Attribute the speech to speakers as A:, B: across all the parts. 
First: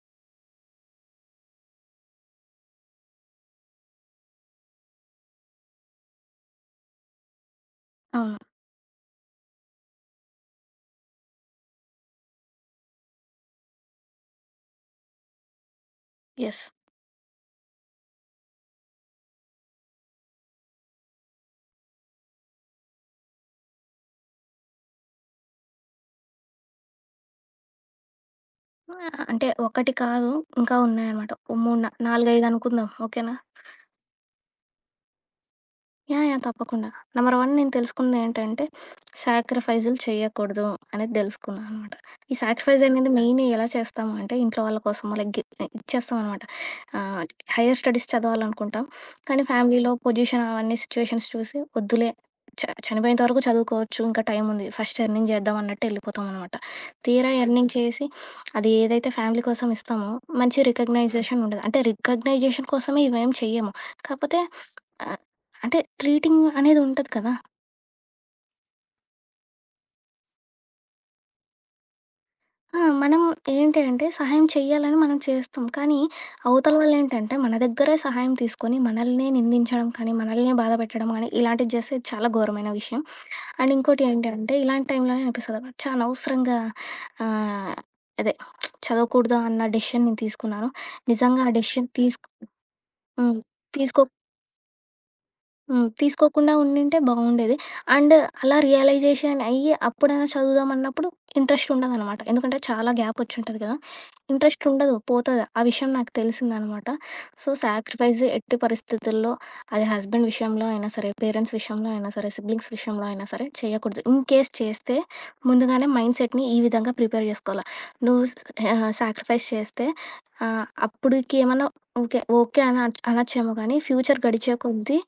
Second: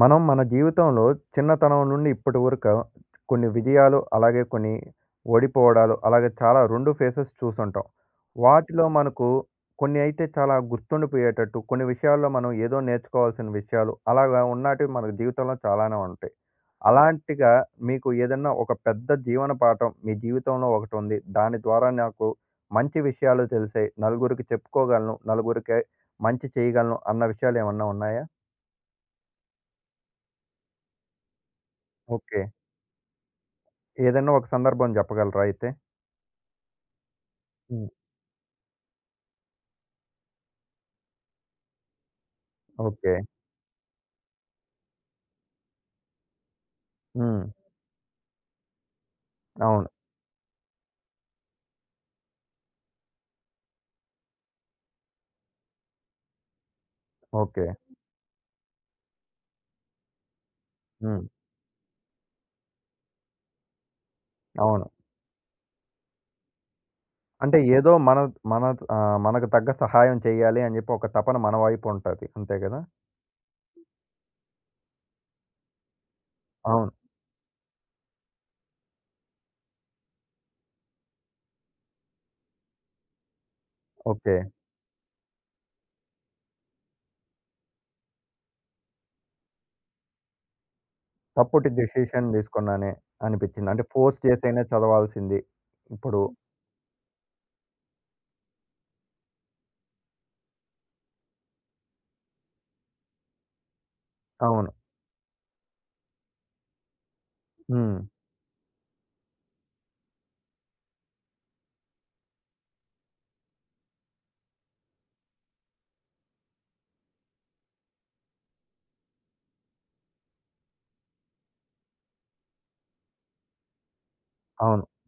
A: మనం మన జీవితంలో చిన్నతనం నుండి ఇప్పటి వరకు కొన్ని విజయాలు, అలాగే కొన్ని ఓడిపోవడాలు, అలాగే చాలా 2 ఫేసెస్ చూసుంటాం.
B: అవును.
A: వాటిలో మనకు కొన్ని అయితే చాలా గుర్తుండిపోయేటట్టు, కొన్ని విషయాల్లో మనం ఏదో నేర్చుకోవాల్సిన విషయాలు, అలాగా ఉన్నాటివి మన జీవితంలో చాలానే ఉంటాయి.
B: యెస్.
A: అలాంటిగా మీకు ఏదన్నా ఒక పెద్ద జీవన పాఠం మీ జీవితంలో ఒకటుంది. దాని ద్వారా నాకు మంచి విషయాలు తెలిసాయి, నలుగురికి చెప్పుకోగలను, నలుగురికి మంచి చేయగలను అన్న విషయాలు ఏమన్నా ఉన్నాయా?
B: అంటే ఒకటి కాదు ఇంకా ఉన్నాయన్నమాట. ఓ 3, 4,
A: ఓకే.
B: 5 అనుకుందాం. ఓకేనా?
A: ఏదైనా ఒక సందర్భం జెప్పగలరా అయితే?
B: యాహ్! యాహ్! తప్పకుండా. నంబర్ 1 నేను
A: హ్మ్.
B: తెలుసుకుందేంటంటే, సాక్రిఫైజులు చేయకూడదు అనేది దెలుసుకున్నా అనమాట. ఈ సాక్రిఫైజ్ అనేది
A: ఓకే.
B: మెయిన్ ఎలా చేస్తాము అంటే, ఇంట్లో వాళ్ళ కోసమో లైక్ గి ఇచ్చేస్తామనమాట. ఆహ్,
A: హ్మ్.
B: హైయర్ స్టడీస్ చదవాలనుకుంటాం, కానీ
A: అవును.
B: ఫ్యామిలీలో పొజిషన్ అవన్నీ సిచ్యుయేషన్స్ చూసి వద్దులే, చనిపోయేంత వరకు చదువుకోవచ్చు, ఇంకా టైముంది. ఫస్ట్ ఎర్నింగ్ జేద్దాం అన్నట్టు యెళ్ళిపోతామనమాట. తీరా
A: ఓకే.
B: ఎర్నింగ్ చేసి, అది ఏదైతే ఫ్యామిలీ కోసం ఇస్తామో మంచి
A: హ్మ్.
B: రికగ్నైజేషన్ ఉండదు. అంటే రికగ్నైజేషన్ కోసమే ఇవేం చెయ్యము. కాపోతే
A: అవును.
B: ఆహ్ అంటే ట్రీటింగ్ అనేది ఉంటది కదా!
A: అంటే ఏదో మన మన మనకు తగ్గ సహాయం చేయాలి అని జెప్పి ఒక తపన మన వైపు ఉంటది. అంతే
B: ఆ!
A: గదా!
B: మనం ఏంటి అంటే సహాయం చెయ్యాలని మనం చేస్తాం. కానీ అవతల
A: అవును.
B: వాళ్ళేంటంటే మన దగ్గరే సహాయం తీసుకొని మనల్నే నిందించడం కానీ, మనల్నే బాధ పెట్టడం కానీ ఇలాంటివి చేస్తే చాలా ఘోరమైన విషయం. అండ్ ఇంకోటి ఏంటి
A: ఓకే.
B: అంటే ఇలాంటి టైంలోనే అనిపిస్తదనమాట. ఛా! అనవసరంగా ఆహ్, అదే చదవకూడదు అన్న డెసిషన్ నేను తీసుకున్నాను. నిజంగా ఆ
A: తప్పుటి
B: డెసిషన్
A: డెసిషన్ తీసుకున్నానే
B: హ్మ్.
A: అనిపిచ్చింది. అంటే
B: తీసుకో
A: ఫోర్స్ చేసైనా చదవాల్సింది.
B: హ్మ్.
A: ఇప్పుడు
B: తీసుకోకుండా ఉండింటే బావుండేది. అండ్ అలా రియలైజేషన్ అయ్యి అప్పుడైనా చదువుదాం అన్నప్పుడు ఇంట్రెస్ట్ ఉండదనమాట. ఎందుకంటే చాలా గ్యాప్ వచ్చుంటది కదా! ఇంట్రెస్ట్
A: అవును.
B: ఉండదు, పోతది. ఆ విషయం నాకు తెలిసిందనమాట. సో,
A: హ్మ్.
B: సాక్రిఫైస్ ఎట్టి పరిస్థితుల్లో, అది హస్బెండ్ విషయంలో అయినా సరే, పేరెంట్స్ విషయంలో అయినా సరే, సిబ్లింగ్స్ విషయంలో అయినా సరే చేయకూడదు. ఇన్ కేస్ చేస్తే ముందుగానే మైండ్ సెట్‌ని ఈ విధంగా ప్రిపేర్ చేసుకోవాల. నువ్వు స్ సాక్రిఫైస్ చేస్తే అప్పుడుకి ఏమన్నా ఓకే. ఓకే. అని అనొచ్చేమో కానీ ఫ్యూచర్ గడిచే
A: అవును.
B: కొద్దీ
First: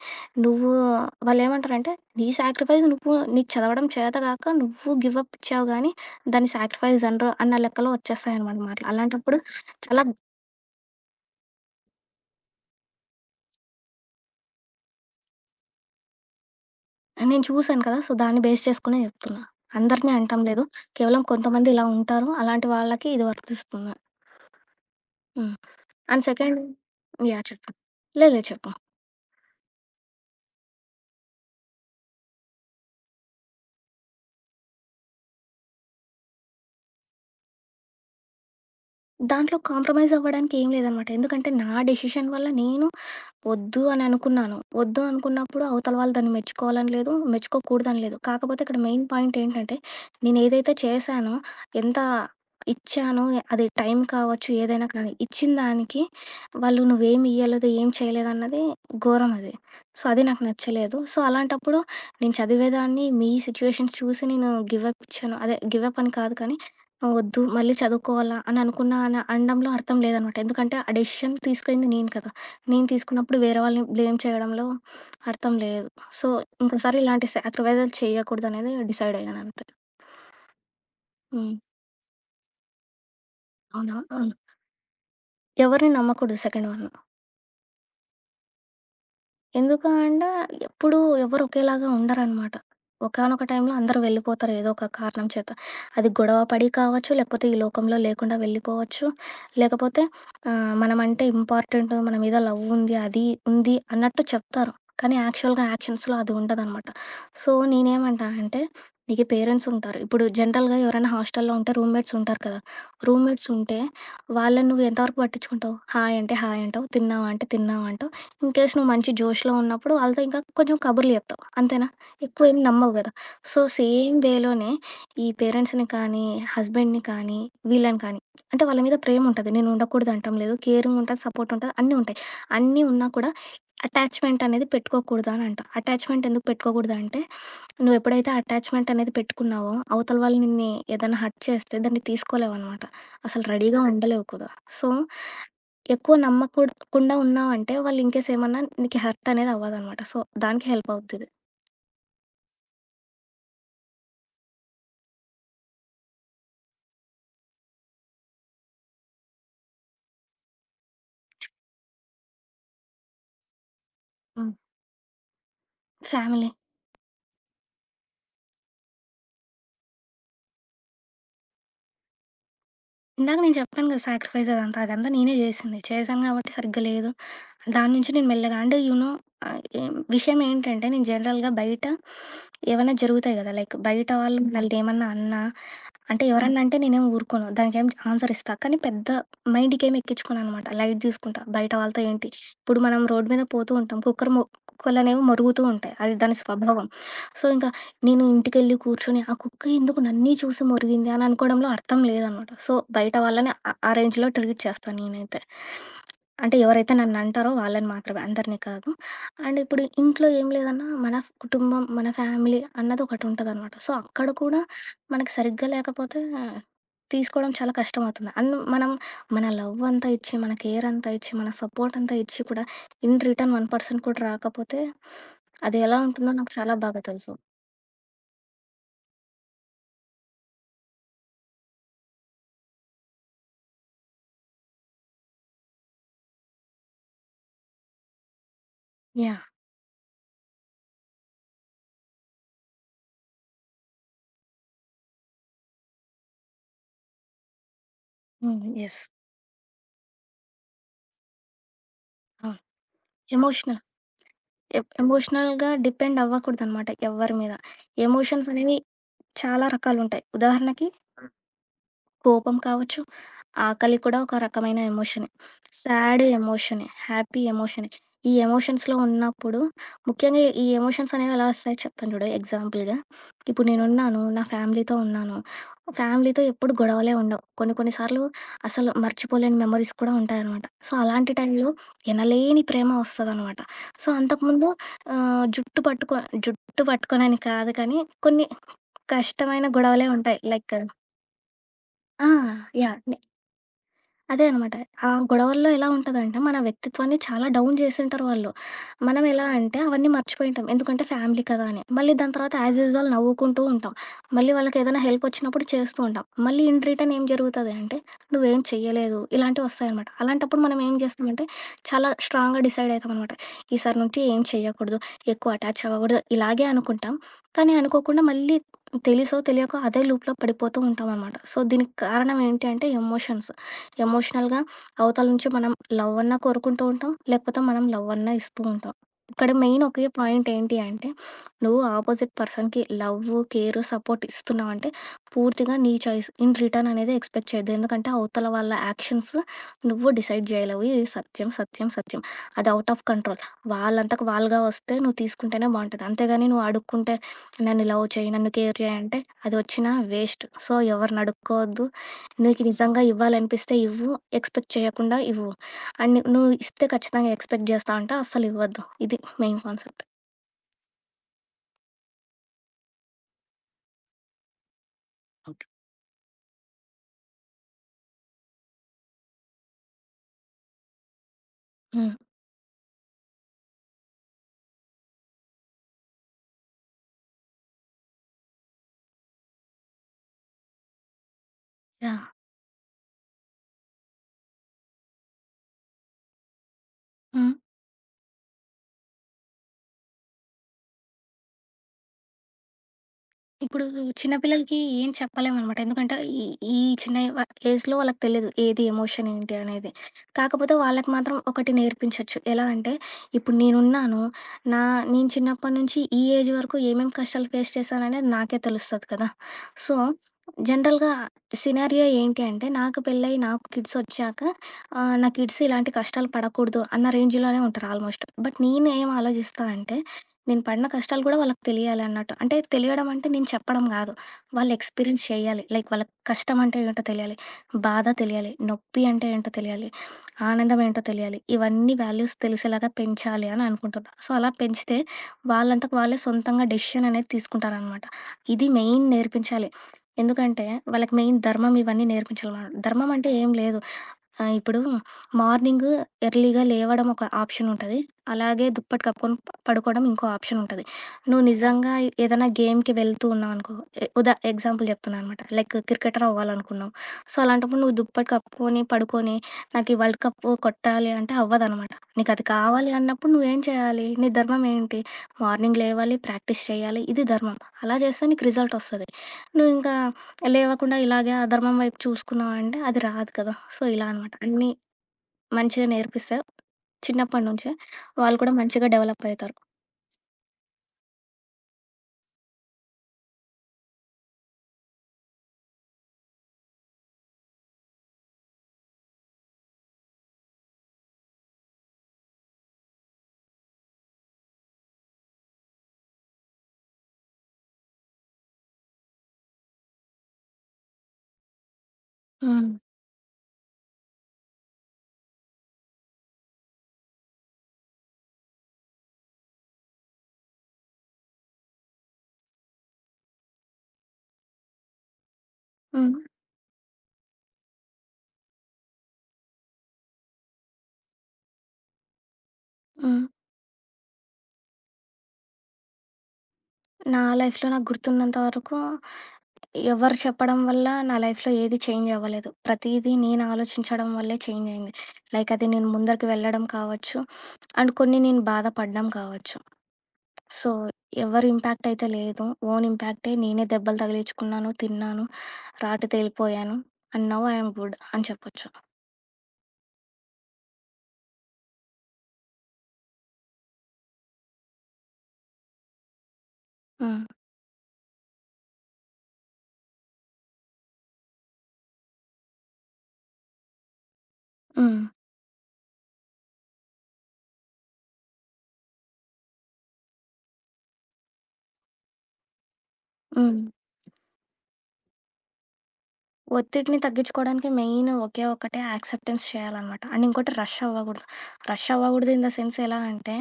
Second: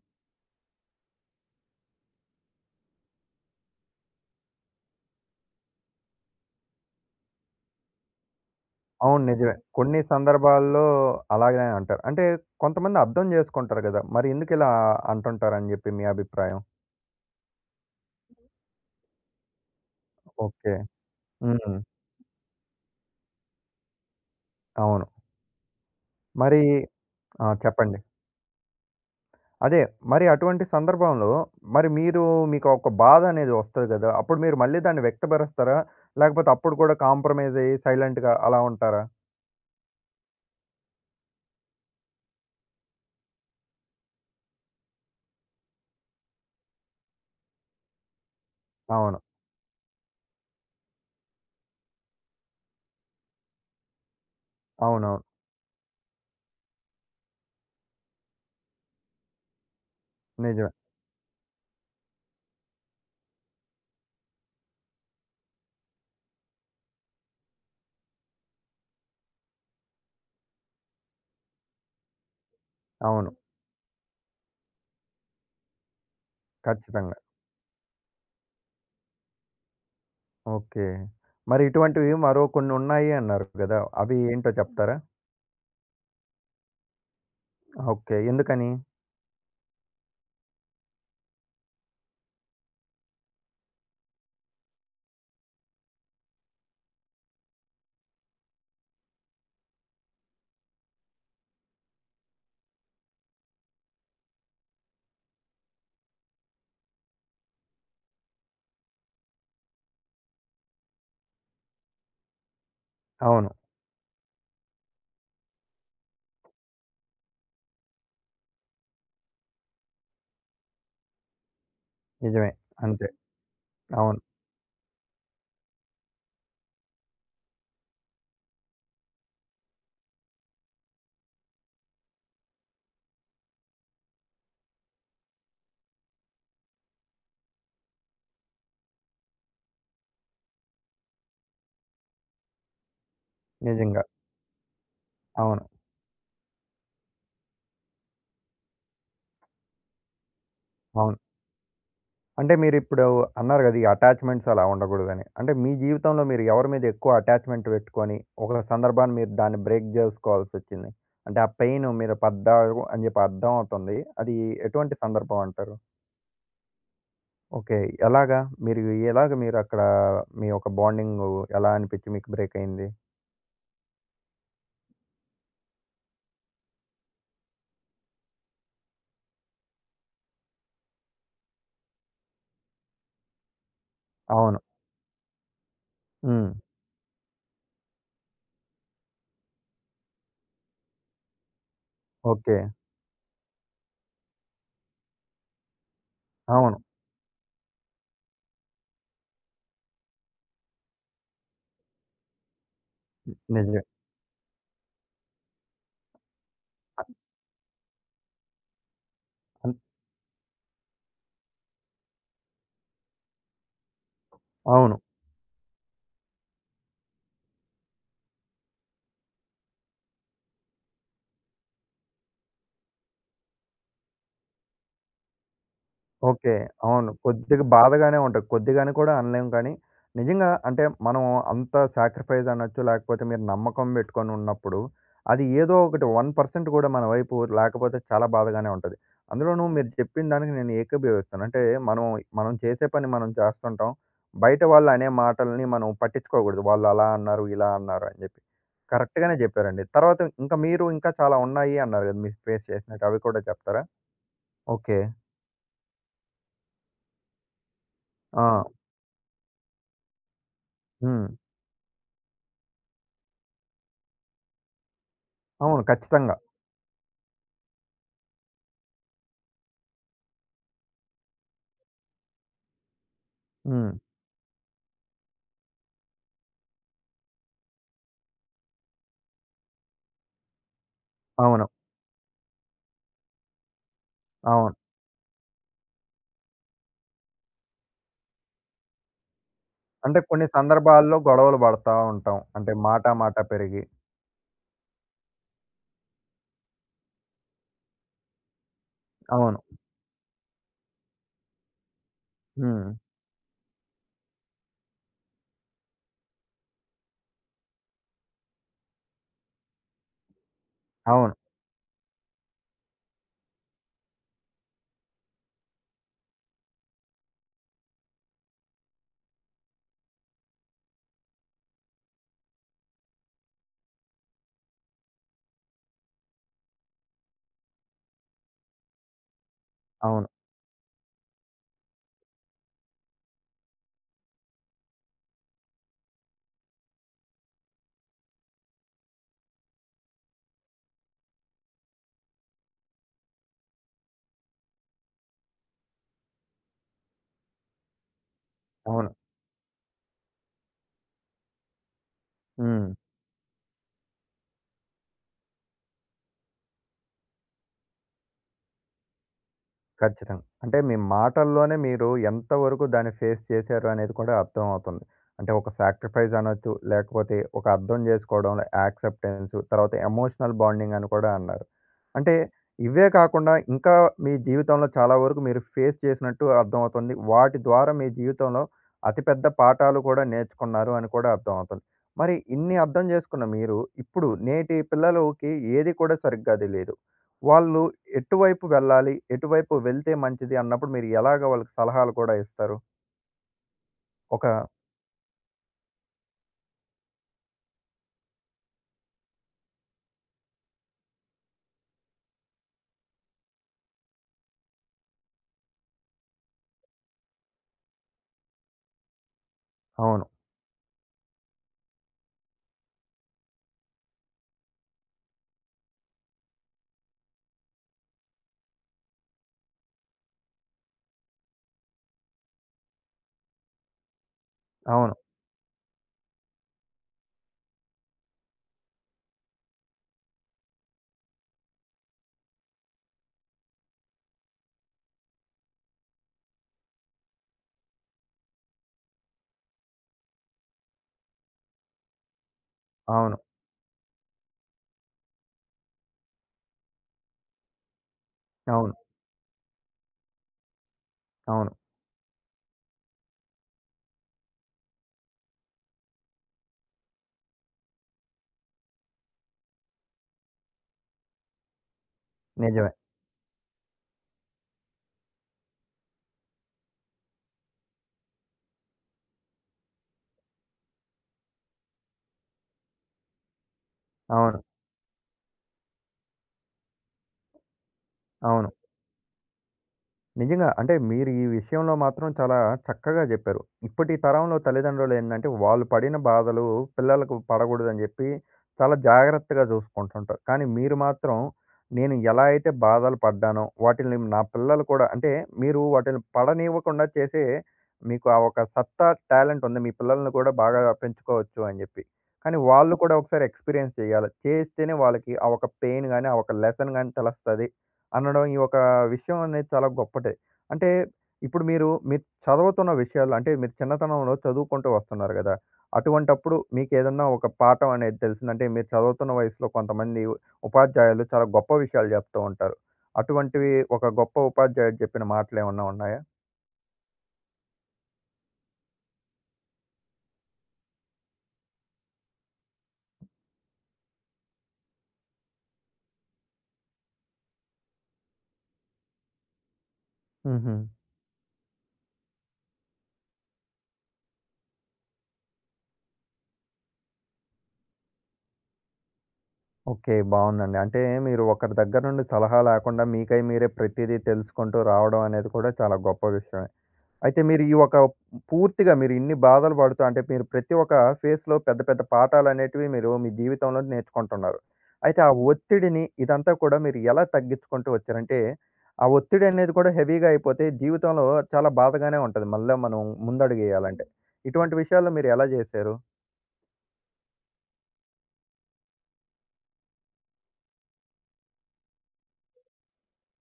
B: నువ్వు వాళ్ళేమంటారంటే, నీ సాక్రిఫైస్ నువ్వు నీకు చదవడం చేత గాక నువ్వు గివ్ అప్ ఇచ్చావు గానీ, దాన్ని సాక్రిఫైస్ అనరు అన్న లెక్కలో వచ్చేస్తాయనమాట మాటలు.
A: అవును.
B: అలాంటప్పుడు
A: నిజమే. కొన్ని
B: చాలా
A: సందర్భాల్లో అలాగనే అంటారు. అంటే కొంతమంది అర్థం జేసుకుంటారు గదా! మరి ఎందుకిలా అంటుంటారని జెప్పి మీ అభిప్రాయం?
B: నేను చూసాను కదా! సో, దాన్ని బేస్ చేసుకునే చెప్తున్నా. అందరిని అనటం లేదు.
A: ఓకే.
B: కేవలం కొంతమంది
A: హ్మ్.
B: ఇలా ఉంటారు. అలాంటి వాళ్ళకి ఇది వర్తిస్తుంది.
A: అవును.
B: హ్మ్. అండ్
A: మరి
B: సెకండ్, యాహ్!
A: ఆ!
B: చెప్పు.
A: చెప్పండి.
B: లేదు. లేదు. చెప్పు.
A: అదే మరి అటువంటి సందర్భంలో మరి మీరు మీకు ఒక బాధ అనేది వస్తది గదా! అప్పుడు మీరు మళ్ళీ దాన్ని వ్యక్తపరుస్తారా? లేకపోతే అప్పుడు కూడా కాంప్రమైజ్ అయ్యి సైలెంట్‌గా అలా ఉంటారా?
B: దాంట్లో కాంప్రమైజ్ అవ్వడానికి ఏం లేదనమాట. ఎందుకంటే, నా డెసిషన్ వల్ల నేను వద్దు అని అనుకున్నాను. వద్దు అనుకున్నప్పుడు అవతల వాళ్ళు దాన్ని మెచ్చుకోవాలని లేదు, మెచ్చుకోకూడదని లేదు. కాకపోతే ఇక్కడ మెయిన్
A: అవును.
B: పాయింట్ ఏంటంటే, నేనేదైతే చేశానో, ఎంత ఇచ్చానో, అది టైం కావచ్చు, ఏదైనా కానీ,
A: అవునవును.
B: ఇచ్చిన దానికి వాళ్ళు నువ్వేమి ఇయ్యలేదు, ఏం చేయలేదన్నది ఘోరం అది. సో, అది నాకు
A: నిజమే.
B: నచ్చలేదు. సో, అలాంటప్పుడు నేను చదివేదాన్ని, మీ సిట్యుయేషన్ చూసి నేను గివ్ అప్ ఇచ్చాను. అదే గివ్ అప్ అని కాదు కానీ, వద్దు మళ్ళీ చదువుకోవాలా అని అనుకున్నా అని అనడంలో అర్థం లేదనమాట. ఎందుకంటే, ఆ డెసిషన్ తీసుకుంది నేను కదా! నేను
A: అవును.
B: తీసుకున్నప్పుడు వేరే వాళ్ళని బ్లేమ్ చేయడంలో అర్థం లేదు. సో, ఇంకోసారి
A: ఖచ్చితంగా.
B: ఇలాంటి సాక్రిఫైజులు చేయకూడదనేది డిసైడ్ అయ్యానంతే.
A: ఓకే.
B: హ్మ్.
A: మరి ఇటువంటివి మరో కొన్ని ఉన్నాయి అన్నారు గదా!
B: అవునా?
A: అవి
B: అవును.
A: ఏంటో చెప్తారా?
B: ఎవరిని నమ్మకూడదు, సెకండ్ వన్.
A: ఓకే. ఎందుకని?
B: ఎందుకు అంటే, ఎప్పుడూ ఎవరు ఒకేలాగా ఉండరనమాట. ఒకానొక టైంలో అందరూ వెళ్ళిపోతారు ఏదో ఒక కారణం చేత. అది గొడవ పడి కావచ్చు, లేకపోతే ఈ లోకంలో లేకుండా వెళ్ళిపోవచ్చు, లేకపోతే మనమంటే ఇంపార్టెంట్, మన మీద లవ్ ఉంది, అది ఉంది అన్నట్టు చెప్తారు. కానీ యాక్చువల్‌గా యాక్షన్స్‌లో అది ఉండదనమాట. సో, నేనేమంటా అంటే, నీకు పేరెంట్స్ ఉంటారు. ఇప్పుడు జనరల్‌గా ఎవరైనా హాస్టల్‌లో ఉంటే రూమ్‌మేట్స్ ఉంటారు కదా! రూమ్‌మేట్స్
A: అవును.
B: ఉంటే వాళ్ళని నువ్వు ఎంతవరకు పట్టించుకుంటావు? హాయ్ అంటే హాయ్ అంటావు, తిన్నావా అంటే తిన్నావు అంటావు. ఇన్‌కేస్ నువ్వు మంచి జోష్‌లో ఉన్నప్పుడు వాళ్ళతో ఇంకా కొంచెం కబుర్లు చెప్తావు. అంతేనా?
A: నిజమే.
B: ఎక్కువేమి నమ్మవు
A: అంతే.
B: గదా! సో, సేమ్
A: అవును.
B: వేలోనే ఈ పేరెంట్స్‌ని కానీ, హస్బెండ్‌ని కానీ, వీళ్ళని కానీ, అంటే వాళ్ళ మీద ప్రేముంటది. నేను ఉండకూడదు అనటం లేదు. కేరింగుంటది, సపోర్టుంటది, అన్నీ ఉంటాయి. అన్నీ ఉన్నా కూడా అటాచ్‌మెంట్ అనేది పెట్టుకోకూడదు అని అంట. అటాచ్‌మెంట్ ఎందుకు పెట్టుకోకూడదు అంటే, నువ్వు ఎప్పుడైతే అటాచ్‌మెంట్ అనేది పెట్టుకున్నావో, అవతల వాళ్ళు నిన్ను ఏదైనా హర్ట్ చేస్తే దాన్ని తీసుకోలేవనమాట. అసలు రెడీగా
A: నిజంగా.
B: ఉండలేవు కూడా. సో,
A: అవును.
B: ఎక్కువ నమ్మకూడకుండా ఉన్నావంటే వాళ్ళు ఇన్‌కేస్ ఏమన్నా నీకు హర్ట్ అనేది అవ్వదనమాట. సో, దానికి హెల్ప్
A: అవును.
B: అవుద్దిది.
A: అంటే మీరిప్పుడు అన్నారు కదా! ఈ అటాచ్‌మెంట్స్ అలా ఉండకూడదని. అంటే మీ జీవితంలో మీరు ఎవరి మీద ఎక్కువ అటాచ్‌మెంట్ పెట్టుకొని, ఒక సందర్భాన్ని మీరు దాన్ని బ్రేక్ జేసుకోవాల్సొచ్చింది? అంటే ఆ పెయిన్ మీరు పడ్డారు అని చెప్పి అర్థం అవుతుంది. అది
B: హ్మ్.
A: ఎటువంటి సందర్భం అంటారు?
B: ఫ్యామిలీ.
A: ఓకే. ఎలాగా? మీరు ఎలాగ మీరక్కడ మీ యొక్క బాండింగు ఎలా అనిపిచ్చి మీకు బ్రేక్ అయింది?
B: ఇందాక నేను చెప్పాను కదా! సాక్రిఫైస్ అదంతా. అదంతా నేనే చేసింది. చేశాను కాబట్టి సరిగ్గా లేదు. దాని నుంచి నేను మెల్లగా, అంటే ఏం విషయం ఏంటంటే నేను జనరల్‌గా బయట ఏవైనా జరుగుతాయి కదా! లైక్ బయట వాళ్ళు
A: అవును.
B: మనల్నేమన్నా అన్నా అంటే,
A: హ్మ్.
B: ఎవరన్నా అంటే నేనేం ఊరుకోను. దానికేం ఆన్సర్ ఇస్తా. కానీ పెద్ద మైండ్‌కేం ఎక్కించుకోననమాట. లైట్ తీసుకుంటా. బయట వాళ్ళతో ఏంటి,
A: ఓకే.
B: ఇప్పుడు మనం రోడ్డు మీద పోతూ ఉంటాం. కుక్కర్ మొ కుక్కలనేవి మొరుగుతూ ఉంటాయి. అది దాని
A: అవును.
B: స్వభావం. సో, ఇంకా నేను ఇంటికెళ్ళి కూర్చొని, ఆ కుక్క ఎందుకు నన్నీ చూసి మొరిగింది అని అనుకోవడంలో అర్థం లేదనమాట. సో, బయట వాళ్ళని ఆ
A: నిజమే.
B: ఆ రేంజ్‌లో ట్రీట్ చేస్తాను నేనైతే. అంటే ఎవరైతే నన్నంటారో వాళ్ళని మాత్రమే. అందరిని కాదు. అండ్
A: అన్
B: ఇప్పుడు ఇంట్లో ఏం లేదన్నా మన కుటుంబం, మన ఫ్యామిలీ అన్నదొకటుంటదనమాట. సో, అక్కడ కూడా
A: అవును.
B: మనకి సరిగ్గా లేకపోతే తీసుకోవడం చాలా కష్టమవుతుంది. అండ్ మనం మన లవ్ అంతా ఇచ్చి, మన కేర్ అంతా ఇచ్చి, మన సపోర్ట్ అంతా ఇచ్చి కూడా ఇన్ రిటర్న్ 1% కూడా రాకపోతే అది ఎలా ఉంటుందో నాకు
A: ఓకే.
B: చాలా బాగా
A: అవును.
B: తెలుసు.
A: కొద్దిగా బాధగానే ఉంటది. కొద్దిగాని కూడా అనలేం కానీ, నిజంగా అంటే మనం అంత సాక్రిఫైస్ అనొచ్చు, లేకపోతే మీరు నమ్మకం పెట్టుకొని ఉన్నప్పుడు, అది ఏదో ఒకటి 1% కూడా మన వైపు లేకపోతే చాలా బాధగానే ఉంటది.
B: యాహ్!
A: అందులోనూ మీరు చెప్పిన దానికి నేను ఏకీభవిస్తాను. అంటే మనం, మనం చేసే పని మనం చేస్తుంటాం. బయట వాళ్ళు అనే మాటల్ని మనం పట్టించుకోకూడదు. వాళ్ళు అలా అన్నారు, ఇలా అన్నారు అని చెప్పి.
B: హ్మ్. యెస్.
A: కరెక్ట్‌గానే చెప్పారండి. తర్వాత ఇంకా మీరు చాలా ఉన్నాయి అన్నారు కదా! మీరు
B: అవును.
A: ఫేస్ చేసినట్టు అవి కూడా
B: ఎమోషనల్
A: చెప్తారా? ఓకే.
B: ఎమోషనల్‌గా డిపెండ్ అవ్వకూడదనమాట ఎవ్వరి మీద. ఎమోషన్స్
A: ఆ!
B: అనేవి చాలా రకాలుంటాయి. ఉదాహరణకి,
A: హ్మ్.
B: కోపం కావచ్చు, ఆకలి కూడా ఒక రకమైన ఎమోషనే.
A: అవును.
B: సాడ్
A: ఖచ్చితంగా.
B: ఎమోషనే, హ్యాపీ ఎమోషనే. ఈ ఎమోషన్స్‌లో ఉన్నప్పుడు, ముఖ్యంగా ఈ ఎమోషన్స్ అనేవి ఎలా వస్తాయో చెప్తాను, చూడు ఎగ్జాంపుల్‌గా. ఇప్పుడు
A: హ్మ్.
B: నేనున్నాను, నా ఫ్యామిలీతో ఉన్నాను. ఫ్యామిలీతో ఎప్పుడు గొడవలే ఉండవు. కొన్ని కొన్ని సార్లు అసలు మర్చిపోలేని మెమోరీస్ కూడా ఉంటాయనమాట. సో, అలాంటి
A: అవును.
B: టైంలో ఎనలేని ప్రేమ వస్తదనమాట. సో, అంతకుముందు
A: అవును.
B: ఆహ్, జుట్టు పట్టుకో జుట్టు పట్టుకోనని కాదు కానీ, కొన్ని కష్టమైన గొడవలే
A: అంటే
B: ఉంటాయి.
A: కొన్ని
B: లైక్
A: సందర్భాల్లో గొడవలు పడతా
B: ఆ!
A: ఉంటాం. అంటే
B: యాహ్!
A: మాట మాట పెరిగి.
B: అదే అనమాట. ఆ గొడవల్లో ఎలా ఉంటదంటే, మన వ్యక్తిత్వాన్ని చాలా డౌన్ జేసింటారు వాళ్ళు. మనం ఎలా
A: అవును.
B: అంటే, అవన్నీ మర్చిపోయుంటాం. ఎందుకంటే ఫ్యామిలీ కదా అని. మళ్ళీ దాని తర్వాత యాజ్
A: హ్మ్.
B: యూజువల్ నవ్వుకుంటూ ఉంటాం. మళ్ళీ వాళ్ళకేదైనా హెల్పొచ్చినప్పుడు చేస్తూ ఉంటాం. మళ్ళీ ఇన్ రిటర్న్ ఏం జరుగుతది అంటే, "నువ్వేం చెయ్యలేదు" ఇలాంటివొస్తాయనమాట. అలాంటప్పుడు మనం ఏం
A: అవును.
B: జేస్తామంటే, చాలా స్ట్రాంగ్‌గా డిసైడ్ అయితామనమాట. ఈసారి నుంచి ఏం చెయ్యకూడదు, ఎక్కువ అటాచ్ అవ్వకూడదు, ఇలాగే అనుకుంటాం. కానీ అనుకోకుండా మళ్ళీ తెలిసో తెలియకో అదే లూప్‌లో పడిపోతూ ఉంటామనమాట. సో, దీనికి కారణం ఏంటి అంటే ఎమోషన్స్. ఎమోషనల్‌గా అవతల నుంచి మనం లవ్ అన్నా కోరుకుంటూ ఉంటాం. లేకపోతే మనం లవ్ అన్నా ఇస్తూ ఉంటాం. ఇక్కడ మెయిన్ ఒకే
A: అవును.
B: పాయింట్ ఏంటి అంటే, నువ్వు ఆపోజిట్ పర్సన్‌కి లవ్వు, కేరు, సపోర్ట్ ఇస్తున్నావంటే పూర్తిగా నీ చాయిస్. ఇన్ రిటర్న్ అనేది ఎక్స్‌పెక్ట్ చేయొద్దు. ఎందుకంటే అవతల వాళ్ళ యాక్షన్స్ నువ్వు డిసైడ్ చేయలేవు. ఇది సత్యం, సత్యం, సత్యం. అది ఔట్ ఆఫ్ కంట్రోల్. వాళ్ళంతకు వాళ్ళుగా వస్తే నువ్వు తీసుకుంటేనే బావుంటది. అంతేగాని నువ్వు అడుక్కుంటే, నన్ను లవ్ చేయి, నన్ను కేర్ చేయి
A: అవును.
B: అంటే అది వచ్చినా వేస్ట్. సో, ఎవరిని అడుక్కోవద్దు. నీకు
A: హ్మ్.
B: నిజంగా ఇవ్వాలనిపిస్తే ఇవ్వు. ఎక్స్‌పెక్ట్ చేయకుండా ఇవ్వు. అండ్ నువ్వు ఇస్తే ఖచ్చితంగా ఎక్స్‌పెక్ట్ జేస్తా అంటే అస్సలివ్వద్దు. ఇది మెయిన్ కాన్సెప్ట్.
A: ఖచ్చితంగా. అంటే మీ మాటల్లోనే మీరు ఎంతవరకు దాన్ని ఫేస్ చేశారు అనేది కూడా అర్థమవుతుంది. అంటే ఒక సాక్రిఫైస్ అనొచ్చు, లేకపోతే ఒక అర్థం చేసుకోవడంలో యాక్సెప్టెన్స్, తర్వాత ఎమోషనల్ బాండింగ్ అని కూడా అన్నారు.
B: హ్మ్.
A: అంటే ఇవే కాకుండా ఇంకా మీ జీవితంలో చాలా వరకు మీరు ఫేస్ చేసినట్టు అర్థమవుతుంది. వాటి ద్వారా మీ జీవితంలో అతిపెద్ద పాఠాలు కూడా నేర్చుకున్నారు అని కూడా అర్థమవుతుంది.
B: యాహ్!
A: మరి ఇన్ని అర్థం చేసుకున్న మీరు ఇప్పుడు నేటి పిల్లలకి ఏది కూడా సరిగ్గా తెలీదు. వాళ్ళు ఎటువైపు వెళ్ళాలి? ఎటువైపు వెళ్తే మంచిది అన్నప్పుడు మీరు ఎలాగ వాళ్ళకి సలహాలు కూడా ఇస్తారు?
B: ఇప్పుడు చిన్న
A: ఒక
B: పిల్లలకి ఏం చెప్పలేమనమాట. ఎందుకంటే ఈ ఈ చిన్న ఏజ్‌లో వాళ్ళకి తెలీదు, ఏది ఎమోషన్ ఏంటి అనేది. కాకపోతే వాళ్ళకి మాత్రం ఒకటి నేర్పించొచ్చు. ఎలా అంటే, ఇప్పుడు నేనున్నాను. నా నేను చిన్నప్పటి నుంచి ఈ ఏజ్ వరకు ఏమేం కష్టాలు ఫేస్ చేశాననేది నాకే తెలుస్తది కదా! సో,
A: అవును.
B: జనరల్‌గా సినారియో ఏంటి అంటే నాకు పెళ్ళై నాకు కిడ్స్ ఒచ్చాక నా కిడ్స్ ఇలాంటి కష్టాలు పడకూడదు అన్న రేంజ్‌లోనే ఉంటారు ఆల్మోస్ట్. బట్ నేనేం ఆలోచిస్తా అంటే నేను పడిన కష్టాలు గూడా వాళ్ళకి తెలియాలన్నట్టు. అంటే తెలియడం అంటే నేను చెప్పడం గాదు. వాళ్ళు
A: అవును.
B: ఎక్స్‌పీరియన్స్ చేయాలి. లైక్ వాళ్ళకి కష్టం అంటే ఏంటో తెలియాలి. బాధ తెలియాలి. నొప్పి అంటే ఏంటో తెలియాలి. ఆనందం ఏంటో తెలియాలి. ఇవన్నీ వాల్యూస్ తెలిసేలాగా పెంచాలి అని అనుకుంటున్నా. సో, అలా పెంచితే వాళ్ళంతకు వాళ్ళే సొంతంగా డెసిషన్ అనేది తీసుకుంటారనమాట. ఇది మెయిన్ నేర్పించాలి. ఎందుకంటే వాళ్ళకి మెయిన్ ధర్మం ఇవన్నీ నేర్పించాలనమాట. ధర్మం
A: అవును.
B: అంటే
A: అవును.
B: ఏం లేదు. ఇప్పుడు మార్నింగు ఎర్లీగా లేవడం ఒక ఆప్షన్ ఉంటది. అలాగే
A: అవును.
B: దుప్పటి కప్పుకొని పడుకోవడం ఇంకో ఆప్షన్ ఉంటుంది. నువ్వు
A: అవును.
B: నిజంగా ఏదైనా గేమ్‌కి వెళ్తూ ఉన్నావనుకో, ఎ ఉదా ఎగ్జాంపుల్ చెప్తున్నా అనమాట. Like cricketer అవ్వాలనుకున్నావు. సో, అలాంటప్పుడు నువ్వు దుప్పటి కప్పుకొని పడుకొని, నాకు ఈ వరల్డ్ కప్ కొట్టాలి అంటే అవ్వదనమాట. నీకు అది కావాలి
A: నిజమే.
B: అన్నప్పుడు నువ్వేం చేయాలి? నీ ధర్మం ఏంటి? మార్నింగ్ లేవాలి, ప్రాక్టీస్ చేయాలి. ఇది ధర్మం. అలా చేస్తే నీకు రిజల్ట్ వస్తది. నువ్వు ఇంకా లేవకుండా ఇలాగే అధర్మం వైపు చూసుకున్నావంటే అది రాదు కదా! సో, ఇలా అనమాట.
A: అవును.
B: అన్నీ మంచిగా నేర్పిస్తే చిన్నప్పటి నుంచే వాళ్ళు కూడా
A: అవును.
B: మంచిగా డెవలప్ అయితారు.
A: నిజంగా. అంటే మీరు ఈ విషయంలో మాత్రం చాలా చక్కగా జెప్పారు. ఇప్పటి తరంలో తల్లిదండ్రులు ఏందంటే, వాళ్ళు పడిన బాధలు పిల్లలకు పడగూడదని జెప్పి, చాలా జాగ్రత్తగా జూసుకుంటుంటారు. కానీ మీరు మాత్రం, నేను ఎలా అయితే బాధలు పడ్డానో, వాటిల్ని నా పిల్లలు కూడా అంటే మీరు వాటిని పడనివ్వకుండా చేసే, మీకు ఆ ఒక సత్తా, టాలెంట్ ఉంది. మీ పిల్లల్ని కూడా బాగా పెంచుకోవచ్చు అని జెప్పి. కానీ
B: హ్మ్.
A: వాళ్ళు కూడా ఒకసారి ఎక్స్‌పీరియన్స్ చేయాలి. చేస్తేనే వాళ్ళకి ఆ ఒక పెయిన్ గాని, ఆ ఒక లెసన్ గాని తెలుస్తది. అనడం ఈ ఒక విషయం అనేది చాలా గొప్పటే. అంటే ఇప్పుడు మీరు చదువుతున్న విషయాలు అంటే మీరు చిన్నతనంలో చదువుకుంటూ వస్తున్నారు గదా!
B: హ్మ్.
A: అటువంటప్పుడు మీకేదన్నా ఒక పాఠం అనేది తెలిసిందంటే మీరు చదువుతున్న వయసులో కొంతమంది ఉపాధ్యాయులు చాలా గొప్ప విషయాలు చెప్తూ ఉంటారు.
B: హ్మ్.
A: అటువంటివి ఒక గొప్ప ఉపాధ్యాయుడు చెప్పిన మాటలేమన్నా ఉన్నాయా?
B: నా లైఫ్‌లో నాకు గుర్తున్నంత వరకు ఎవరు చెప్పడం వల్ల నా లైఫ్‌లో ఏది చేంజ్ అవ్వలేదు. ప్రతీదీ నేను ఆలోచించడం వల్లే చేంజ్ అయింది. లైక్ అది నేను ముందరికి వెళ్ళడం కావచ్చు, అండ్ కొన్ని నేను బాధపడ్డం కావచ్చు. సో,
A: హుహు.
B: ఎవరి ఇంపాక్ట్ అయితే లేదు. ఓన్ ఇంపాక్టే. నేనే దెబ్బలు తగిలించుకున్నాను, తిన్నాను, రాటు తేలిపోయాను, and now I am good అని చెప్పొచ్చు.
A: ఓకే. బావుందండి. అంటే మీరు ఒకరి దగ్గర నుండి సలహా లేకుండా మీకై మీరే ప్రతిదీ తెలుసుకుంటూ రావడం అనేది కూడా చాలా గొప్ప విషయమే.
B: హ్మ్.
A: అయితే మీరు ఈ ఒక పూర్తిగా మీరు ఇన్ని బాధలు పడుతూ అంటే మీరు ప్రతి ఒక్క ఫేస్‌లో పెద్ద పెద్ద పాఠాలనేటివి మీరు మీ జీవితంలో నేర్చుకుంటున్నారు.
B: హ్మ్.
A: అయితే ఆ ఒత్తిడిని ఇదంతా కూడా మీరు ఎలా తగ్గించుకుంటూ వచ్చారంటే, ఆ ఒత్తిడి అనేది కూడా హెవీగా అయిపోతే జీవితంలో చాలా బాధగానే ఉంటది. మళ్ళా మనం
B: హ్మ్.
A: ముందడుగేయాలంటే. ఇటువంటి విషయాల్లో మీరు ఎలా జేశారు?
B: ఒత్తిడిని తగ్గించుకోవడానికి మెయిన్ ఒకే ఒకటే, యాక్సెప్టెన్స్ చేయాలన్నమాట. అండ్ ఇంకోటి, రష్ అవ్వకూడదు. రష్ అవ్వకూడదు ఇన్ ద సెన్స్ ఎలా అంటే,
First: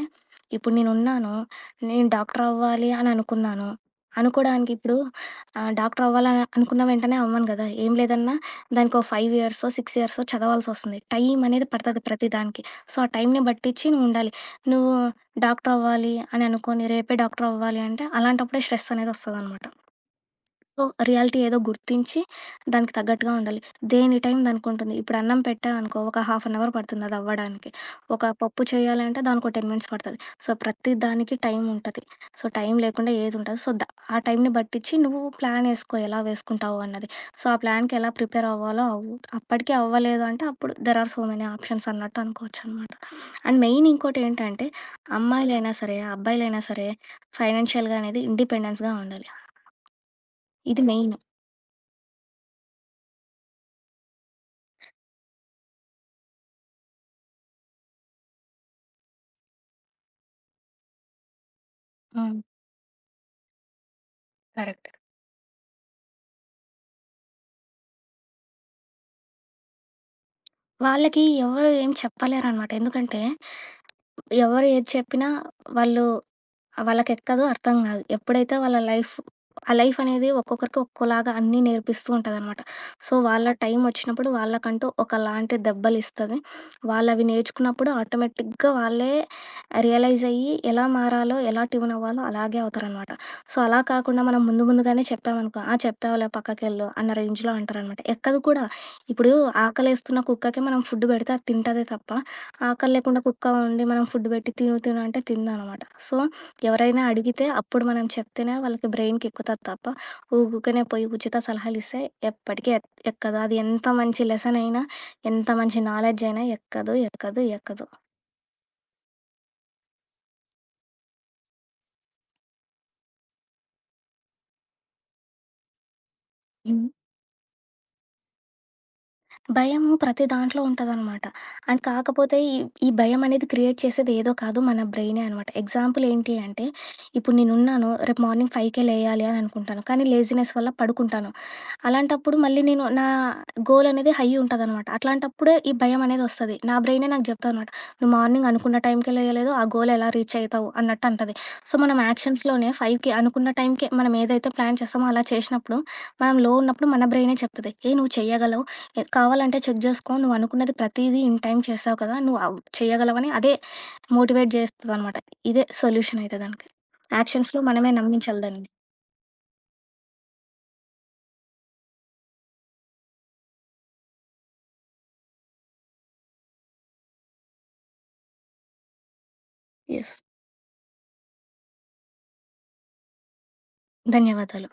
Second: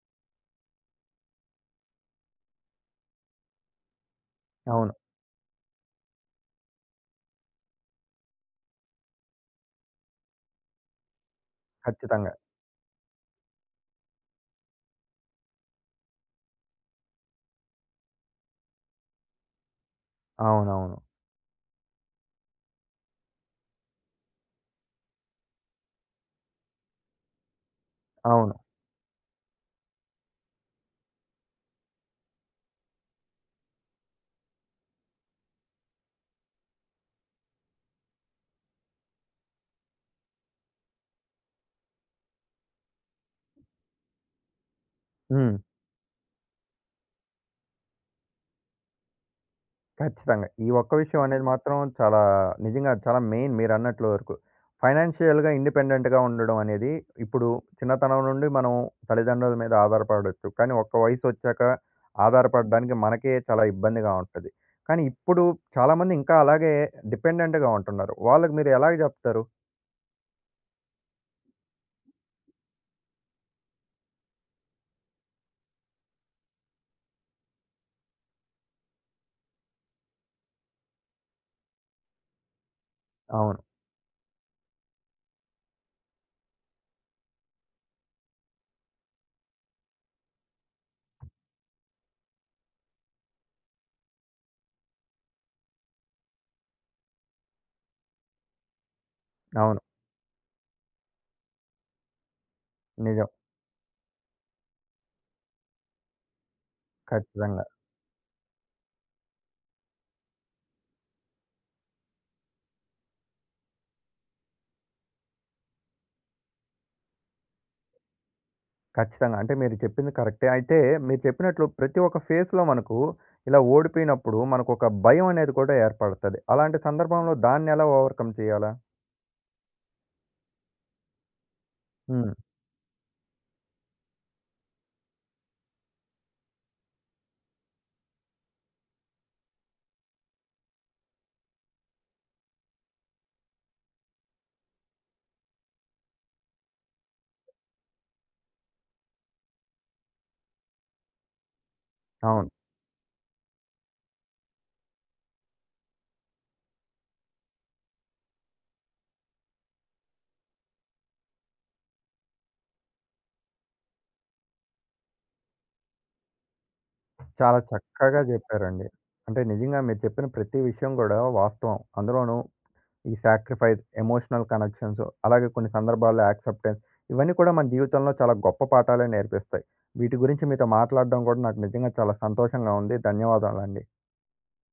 B: ఇప్పుడు నేనున్నాను, నేను డాక్టర్ అవ్వాలి అని అనుకున్నాను. అనుకోడానికి
A: అవును.
B: ఇప్పుడు డాక్టర్ అవ్వాలని అనుకున్న వెంటనే అవ్వను కదా! ఏం లేదన్నా దానికో 5 ఇయర్సో, 6 ఇయర్సో చదవాల్సొస్తుంది. టైం అనేది పడతది ప్రతి
A: ఖచ్చితంగా.
B: దానికి. సో, ఆ టైంని బట్టిచ్చి నువ్వుండాలి. నువ్వు డాక్టర్ అవ్వాలి అని అనుకోని, రేపే డాక్టర్ అవ్వాలి అంటే అలాంటప్పుడే స్ట్రెస్ అనేదొస్తదనమాట. సో,
A: అవునవును.
B: రియాలిటీ ఏదో గుర్తించి దానికి తగ్గట్టుగా ఉండాలి. దేని టైం దానికుంటుంది. ఇప్పుడు అన్నం పెట్టావనుకో ఒక హాఫ్ అన్ అవర్ పడుతుంది అదవ్వడానికి. ఒక
A: అవును.
B: పప్పు చేయాలంటే దానికో 10 మినిట్స్ పడతది. సో, ప్రతి దానికి టైం ఉంటది. సో, టైం లేకుండా ఏదుండదు. సో, ద ఆ టైంని బట్టిచ్చి నువ్వు ప్లాన్ ఏసుకో, ఎలా వేసుకుంటావు అన్నది. సో, ఆ ప్లాన్‌కి ఎలా ప్రిపేర్ అవ్వాలో అవ్వు. అప్పటికి అవ్వలేదు అంటే అప్పుడు there are so many options అన్నట్టు అనుకోవచ్చనమాట. అండ్ మెయిన్ ఇంకోటేంటంటే,
A: హ్మ్.
B: అమ్మాయిలైనా సరే, అబ్బాయిలైనా సరే ఫైనాన్షియల్‌గా అనేది ఇండిపెండెన్స్‌గా ఉండాలి.
A: ఖచ్చితంగా. ఈ
B: ఇది
A: ఒక్క
B: మెయిన్.
A: విషయం అనేది మాత్రం చాలా నిజంగా చాలా మెయిన్ మీరన్నట్లు వరకు. ఫైనాన్షియల్‌గా ఇండిపెండెంట్‌గా ఉండడం అనేది ఇప్పుడు చిన్నతనం నుండి మనం తల్లిదండ్రుల మీద ఆధారపడొచ్చు. కానీ ఒక్క వయసొచ్చాక
B: హ్మ్.
A: ఆధారపడడానికి మనకే చాలా ఇబ్బందిగా ఉంటది.
B: కరెక్ట్.
A: కానీ ఇప్పుడు చాలామంది ఇంకా అలాగే డిపెండెంట్‌గా ఉంటున్నారు. వాళ్ళకి మీరు ఎలాగ జెప్తారు?
B: వాళ్ళకి ఎవరు ఏం చెప్పలేరనమాట. ఎందుకంటే, ఎవరు ఏది చెప్పినా వాళ్ళు వాళ్ళకెక్కదు, అర్థం గాదు. ఎప్పుడైతే వాళ్ళ లైఫ్, ఆ లైఫ్ అనేది ఒక్కొక్కరికి ఒక్కోలాగా అన్నీ నేర్పిస్తూ ఉంటదనమాట. సో, వాళ్ళ
A: అవును.
B: టైమొచ్చినప్పుడు వాళ్ళకంటూ ఒకలాంటి దెబ్బలిస్తది. వాళ్ళవి నేర్చుకున్నప్పుడు ఆటోమేటిక్‌గా వాళ్ళే రియలైజ్ అయ్యి ఎలా మారాలో, ఎలా ట్యూన్ అవ్వాలో అలాగే అవుతారనమాట. సో, అలా కాకుండా మనం ముందు ముందుగానే చెప్పామనుకో, "ఆ! చెప్పావులే పక్కకెళ్ళు" అన్న రేంజ్‌లో అంటారనమాట. ఎక్కదు కూడా. ఇప్పుడు
A: అవును.
B: ఆకలేస్తున్న కుక్కకి మనం ఫుడ్ పెడితే అది తింటదే తప్ప, ఆకలి లేకుండా
A: నిజం.
B: కుక్క ఉండి మనం ఫుడ్ పెట్టి తిను తిను అంటే తినదనమాట. సో, ఎవరైనా అడిగితే
A: ఖచ్చితంగా.
B: అప్పుడు మనం చెప్తేనే వాళ్ళకి బ్రెయిన్‌కి ఎక్కుతది తప్ప, ఊకూకనే పోయి ఉచిత సలహాలిస్తే ఎప్పటికి ఎక్కదు. అది ఎంత మంచి లెసనయినా, ఎంత మంచి నాలెడ్జయినా ఎక్కదు, ఎక్కదు, ఎక్కదు.
A: ఖచ్చితంగా. అంటే మీరు చెప్పింది కరెక్టే. అయితే మీరు చెప్పినట్లు ప్రతి ఒక్క ఫేస్‌లో మనకు ఇలా ఓడిపోయినప్పుడు మనకొక భయం అనేది కూడా ఏర్పడతది. అలాంటి
B: హ్మ్.
A: సందర్భంలో దాన్నెలా ఓవర్‌కమ్ చేయాలా?
B: భయము ప్రతి దాంట్లో ఉంటదనమాట. అండ్
A: హ్మ్.
B: కాకపోతే ఈ ఈ భయమనేది క్రియేట్ చేసేది ఏదో కాదు, మన బ్రెయినే అనమాట. ఎగ్జాంపుల్ ఏంటి అంటే, ఇప్పుడు నేనున్నాను, రేపు మార్నింగ్ 5కే లేయాలి అని అనుకుంటాను, కానీ లేజినెస్ వల్ల పడుకుంటాను. అలాంటప్పుడు మళ్ళీ నేను నా గోల్ అనేది హై ఉంటదనమాట. అట్లాంటప్పుడే ఈ భయం అనేది వస్తది. నా బ్రెయినే నాకు చెప్తదనమాట. "నువ్వు మార్నింగ్ అనుకున్న టైంకే లేయలేదు. ఆ గోల్ ఎలా రీచ్ అయితావు" అన్నట్టు అంటది. సో, మనం
A: అవును.
B: యాక్షన్స్‌లోనే 5కి అనుకున్న టైంకే మనం ఏదైతే ప్లాన్ చేస్తామో అలా చేసినప్పుడు, మనం లో ఉన్నప్పుడు మన బ్రెయినే చెప్తది. "ఏయ్! నువ్వు చెయ్యగలవు. కావాలంటే చెక్ జేసుకో. నువ్వు అనుకున్నది ప్రతీదీ ఇన్ టైమ్ చేసావు కదా! నువ్వు చెయ్యగలవని" అదే మోటివేట్ జేస్తదనమాట. ఇదే సొల్యూషన్ అయితే దానికి.
A: చాలా
B: యాక్షన్స్‌లో మనమే
A: చక్కగా
B: నమ్మించాలి దాన్ని.
A: చెప్పారండి. అంటే నిజంగా మీరు చెప్పిన ప్రతి విషయం గూడా వాస్తవం. అందులోనూ ఈ సాక్రిఫైస్, ఎమోషనల్ కనెక్షన్స్ అలాగే కొన్ని సందర్భాల్లో యాక్సెప్టెన్స్ ఇవన్నీ కూడా మన జీవితంలో చాలా గొప్ప పాఠాలే నేర్పిస్తాయి.
B: యెస్.
A: వీటి గురించి మీతో మాట్లాడడం కూడా నాకు నిజంగా చాలా సంతోషంగా ఉంది. ధన్యవాదాలండి.
B: ధన్యవాదాలు.